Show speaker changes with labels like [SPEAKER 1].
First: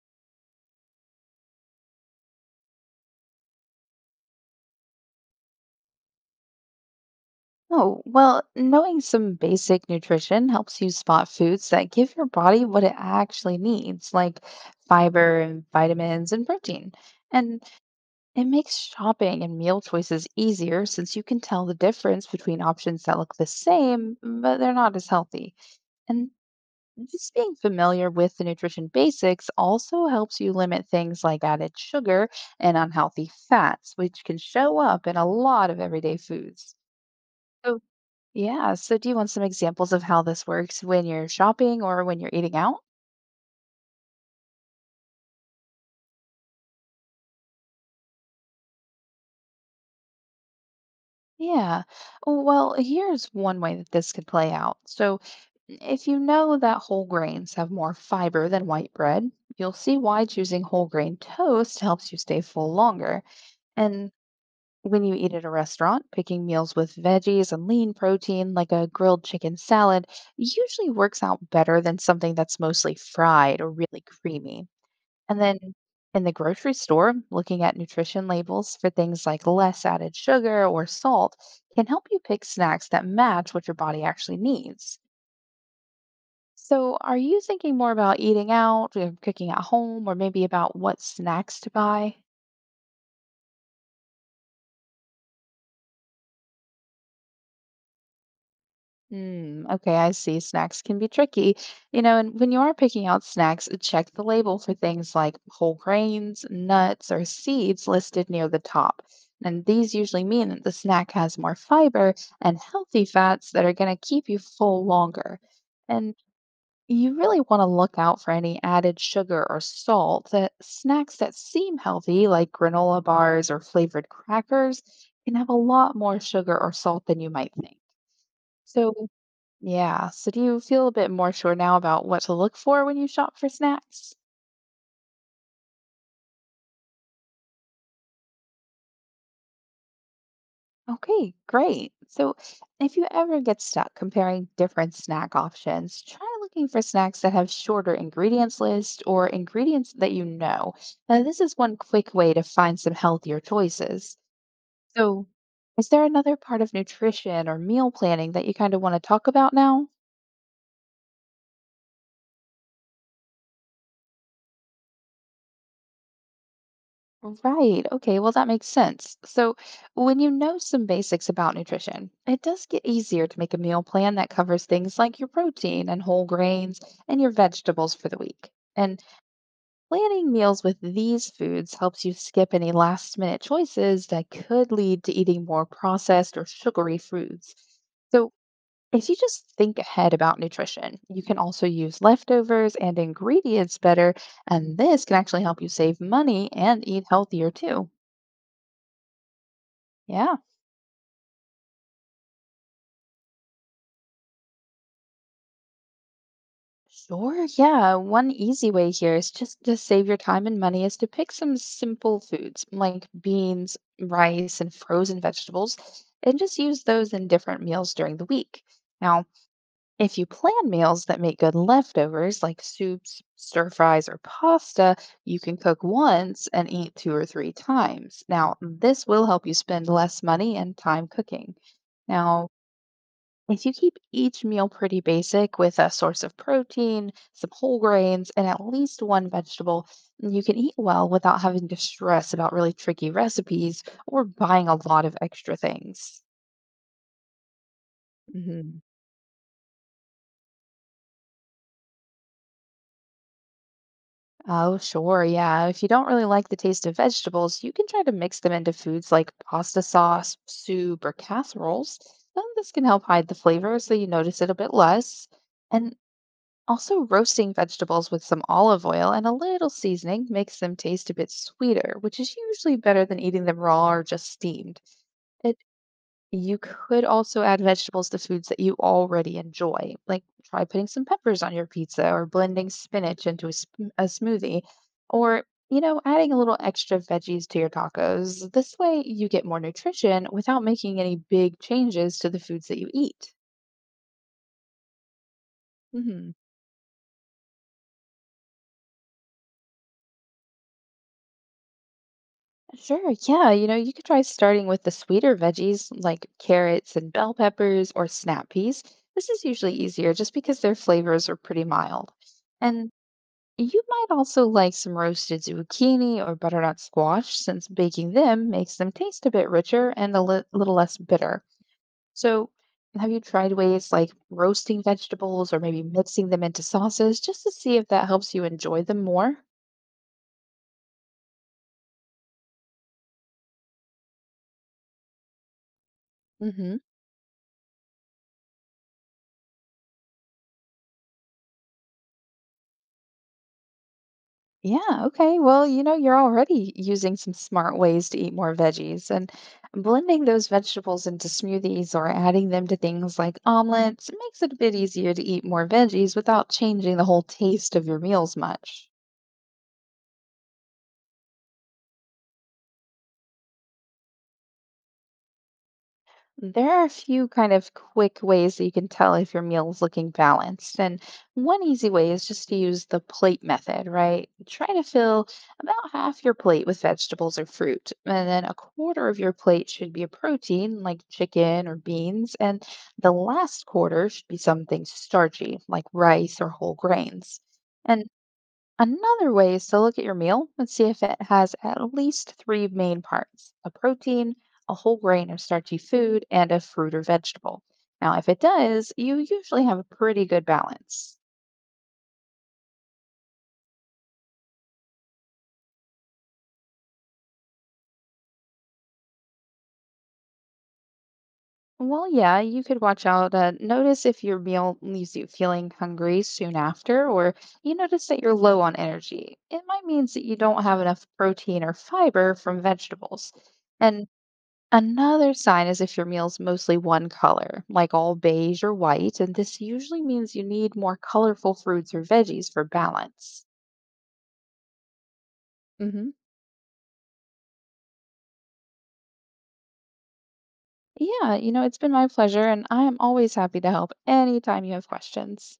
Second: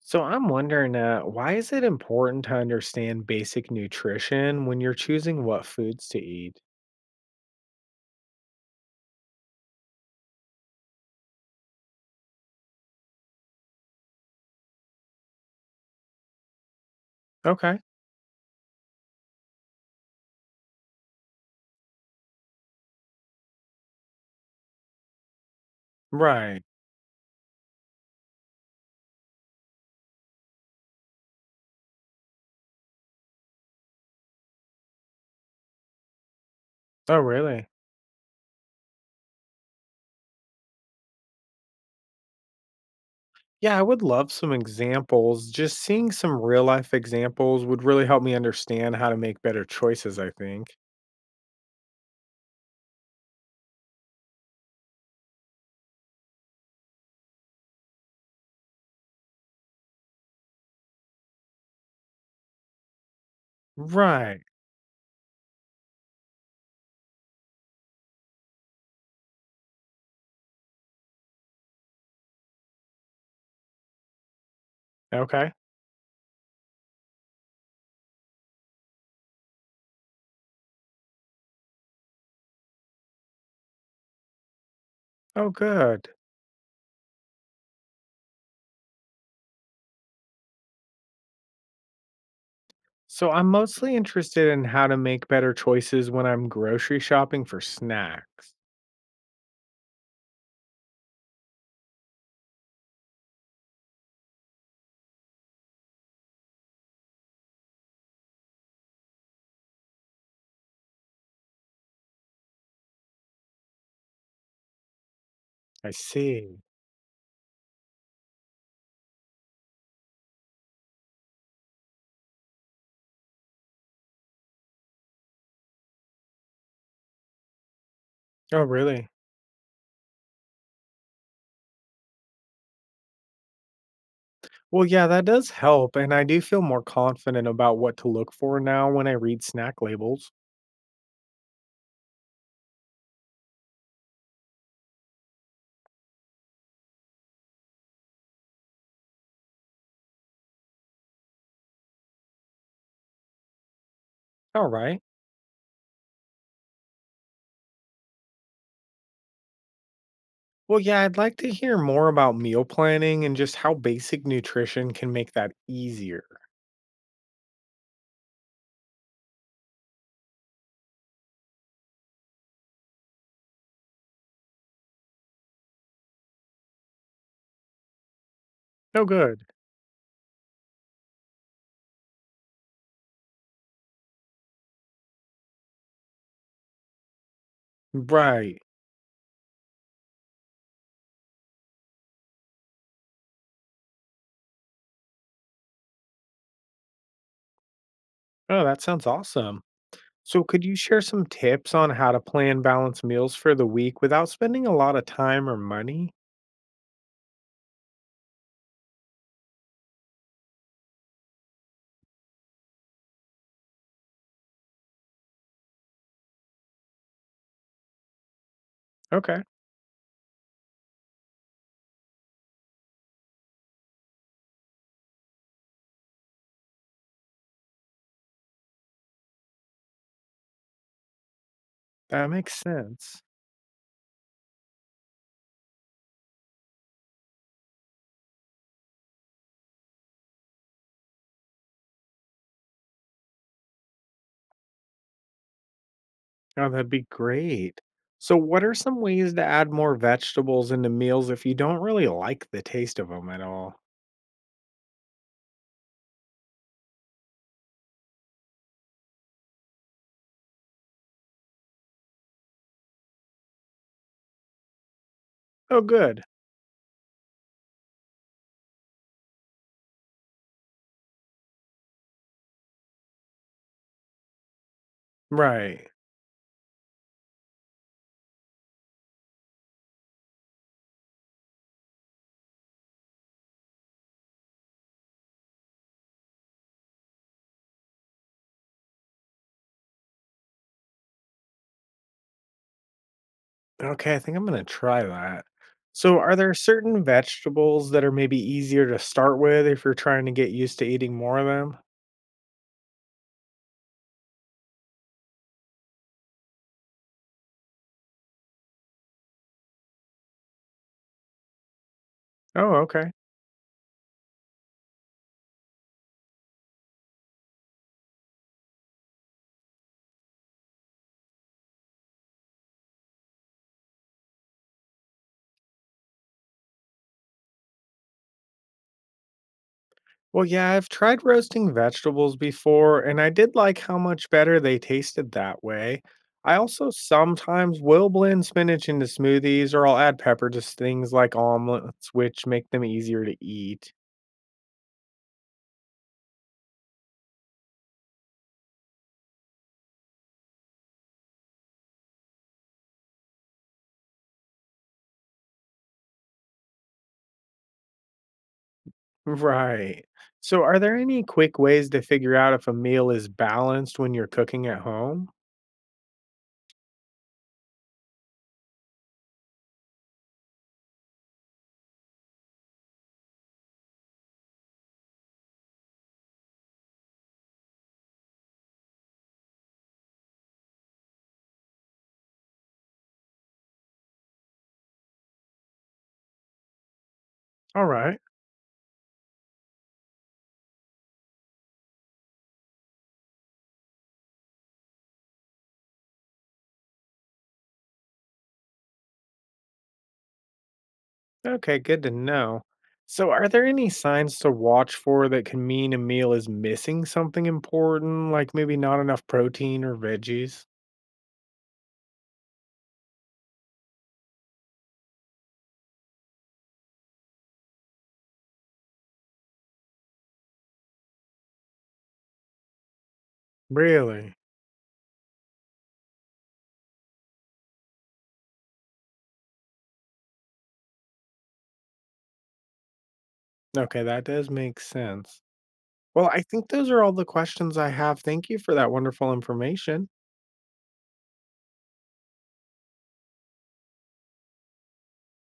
[SPEAKER 1] So I'm wondering, why is it important to understand basic nutrition when you're choosing what foods to eat?
[SPEAKER 2] Oh, well, knowing some basic nutrition helps you spot foods that give your body what it actually needs, like fiber and vitamins and protein. And
[SPEAKER 1] Okay.
[SPEAKER 2] it makes shopping and meal choices easier since you can tell the difference between options that look the same, but they're not as healthy. And
[SPEAKER 1] Right.
[SPEAKER 2] just being familiar with the nutrition basics also helps you limit things like added sugar and unhealthy fats, which can show up in a lot of everyday foods.
[SPEAKER 1] Oh, really?
[SPEAKER 2] So yeah. So, do you want some examples of how this works when you're shopping or when you're eating out?
[SPEAKER 1] Yeah, I would love some examples. Just seeing some real life examples would really help me understand how to make better choices, I think.
[SPEAKER 2] Yeah. Well, here's one way that this could play out. So, if you know that whole grains have more fiber than white bread, you'll see why choosing whole grain toast helps you stay full longer. And
[SPEAKER 1] Right.
[SPEAKER 2] when you eat at a restaurant, picking meals with veggies and lean protein, like a grilled chicken salad, usually works out better than something that's mostly fried or really creamy. And
[SPEAKER 1] Okay.
[SPEAKER 2] then in the grocery store, looking at nutrition labels for things like less added sugar or salt can help you pick snacks that match what your body actually needs.
[SPEAKER 1] Oh, good.
[SPEAKER 2] So, are you thinking more about eating out, or cooking at home, or maybe about what snacks to buy?
[SPEAKER 1] So I'm mostly interested in how to make better choices when I'm grocery shopping for snacks.
[SPEAKER 2] Mm, okay, I see. Snacks can be tricky. You know, and when you are picking out snacks, check the label for things like whole grains, nuts, or seeds listed near the top. And these usually mean that the snack has more fiber and healthy fats that are going to keep you full longer.
[SPEAKER 1] I
[SPEAKER 2] And
[SPEAKER 1] see.
[SPEAKER 2] you really want to look out for any added sugar or salt. That snacks that seem healthy, like granola bars or flavored crackers, can have a lot more sugar or salt than you might think.
[SPEAKER 1] Oh,
[SPEAKER 2] So
[SPEAKER 1] really?
[SPEAKER 2] yeah. So do you feel a bit more sure now about what to look for when you shop for snacks?
[SPEAKER 1] Well, yeah, that does help, and I do feel more confident about what to look for now when I read snack labels.
[SPEAKER 2] Okay, great. So if you ever get stuck comparing different snack options, try looking for snacks that have shorter ingredients lists or ingredients that you know. Now, this is one quick way to find some healthier choices.
[SPEAKER 1] All right.
[SPEAKER 2] So is there another part of nutrition or meal planning that you kind of want to talk about now?
[SPEAKER 1] Well, yeah, I'd like to hear more about meal planning and just how basic nutrition can make that easier.
[SPEAKER 2] Right. Okay. Well, that makes sense. So, when you know some basics about nutrition, it does get easier to make a meal plan that covers things like your protein and whole grains and your vegetables for the week. And
[SPEAKER 1] Oh, good.
[SPEAKER 2] planning meals with these foods helps you skip any last minute choices that could lead to eating more processed or sugary foods. So,
[SPEAKER 1] Right.
[SPEAKER 2] if you just think ahead about nutrition, you can also use leftovers and ingredients better, and this can actually help you save money and eat healthier too.
[SPEAKER 1] Oh, that sounds awesome.
[SPEAKER 2] Yeah,
[SPEAKER 1] So, could you share some tips on how to plan balanced meals for the week without spending a lot of time or money?
[SPEAKER 2] sure. Yeah, one easy way here is just to save your time and money is to pick some simple foods like beans, rice, and frozen vegetables, and just use those in different meals during the week. Now,
[SPEAKER 1] Okay,
[SPEAKER 2] if you plan meals that make good leftovers like soups, stir fries, or pasta, you can cook once and eat two or three times. Now, this will help you spend less money and time cooking.
[SPEAKER 1] that
[SPEAKER 2] Now,
[SPEAKER 1] makes sense.
[SPEAKER 2] if you keep each meal pretty basic with a source of protein, some whole grains, and at least one vegetable, you can eat well without having to stress about really tricky recipes or buying a lot of extra things.
[SPEAKER 1] Oh, that'd be great. So, what are
[SPEAKER 2] Hmm.
[SPEAKER 1] some ways to add more vegetables into meals if you don't really like the taste of them at all?
[SPEAKER 2] Oh, sure. Yeah. If you don't really like the taste of vegetables, you can try to mix them into foods like pasta sauce, soup, or casseroles. And this can help hide the flavor so you notice it a bit less.
[SPEAKER 1] Oh,
[SPEAKER 2] And
[SPEAKER 1] good.
[SPEAKER 2] also, roasting vegetables with some olive oil and a little seasoning makes them taste a bit sweeter, which is usually better than eating them raw or just steamed. It,
[SPEAKER 1] Right.
[SPEAKER 2] you could also add vegetables to foods that you already enjoy, like try putting some peppers on your pizza or blending spinach into a smoothie, or adding a little extra veggies to your tacos. This way, you get more nutrition without making any big changes to the foods that you eat.
[SPEAKER 1] Okay, I think I'm going to try that. So,
[SPEAKER 2] Mhm.
[SPEAKER 1] are there certain vegetables that are maybe easier to start with if you're trying to get used to eating more of them?
[SPEAKER 2] Sure, yeah. You know, you could try starting with the sweeter veggies like carrots and bell peppers or snap peas. This is usually easier just because their flavors are pretty mild.
[SPEAKER 1] Oh,
[SPEAKER 2] And
[SPEAKER 1] okay.
[SPEAKER 2] you might also like some roasted zucchini or butternut squash since baking them makes them taste a bit richer and a little less bitter. So, have you tried ways like roasting vegetables or maybe mixing them into sauces just to see if that helps you enjoy them more?
[SPEAKER 1] Well, yeah, I've tried roasting vegetables before, and I did like how much better they tasted that way. I
[SPEAKER 2] Mhm.
[SPEAKER 1] also sometimes will blend spinach into smoothies, or I'll add pepper to things like omelets, which make them easier to eat.
[SPEAKER 2] Yeah, okay. Well, you know, you're already using some smart ways to eat more veggies and blending those vegetables into smoothies or adding them to things like omelets makes it a bit easier to eat more veggies without changing the whole taste of your meals much.
[SPEAKER 1] Right. So, are there any quick ways to figure out if a meal is balanced when you're cooking at home?
[SPEAKER 2] There are a few kind of quick ways that you can tell if your meal is looking balanced. And one easy way is just to use the plate method, right? Try to fill about half your plate with vegetables or fruit. And then a quarter of your plate should be a protein, like chicken or beans. And the last quarter should be something starchy, like rice or whole grains.
[SPEAKER 1] All
[SPEAKER 2] And
[SPEAKER 1] right.
[SPEAKER 2] another way is to look at your meal and see if it has at least three main parts, a protein, a whole grain or starchy food, and a fruit or vegetable. Now, if it does, you usually have a pretty good balance.
[SPEAKER 1] Okay, good to know. So, are there any signs to watch for that can mean a meal is missing something important, like maybe not enough protein or veggies?
[SPEAKER 2] Well, yeah, you could watch out. Notice if your meal leaves you feeling hungry soon after, or you notice that you're low on energy. It might mean that you don't have enough protein or fiber from vegetables. And
[SPEAKER 1] Really?
[SPEAKER 2] another sign is if your meal's mostly one color, like all beige or white, and this usually means you need more colorful fruits or veggies for balance.
[SPEAKER 1] Okay, that does make sense.
[SPEAKER 2] Hmm.
[SPEAKER 1] Well, I think those are all the questions I have. Thank you for that wonderful information.
[SPEAKER 2] Yeah, you know, it's been my pleasure, and I am always happy to help anytime you have questions.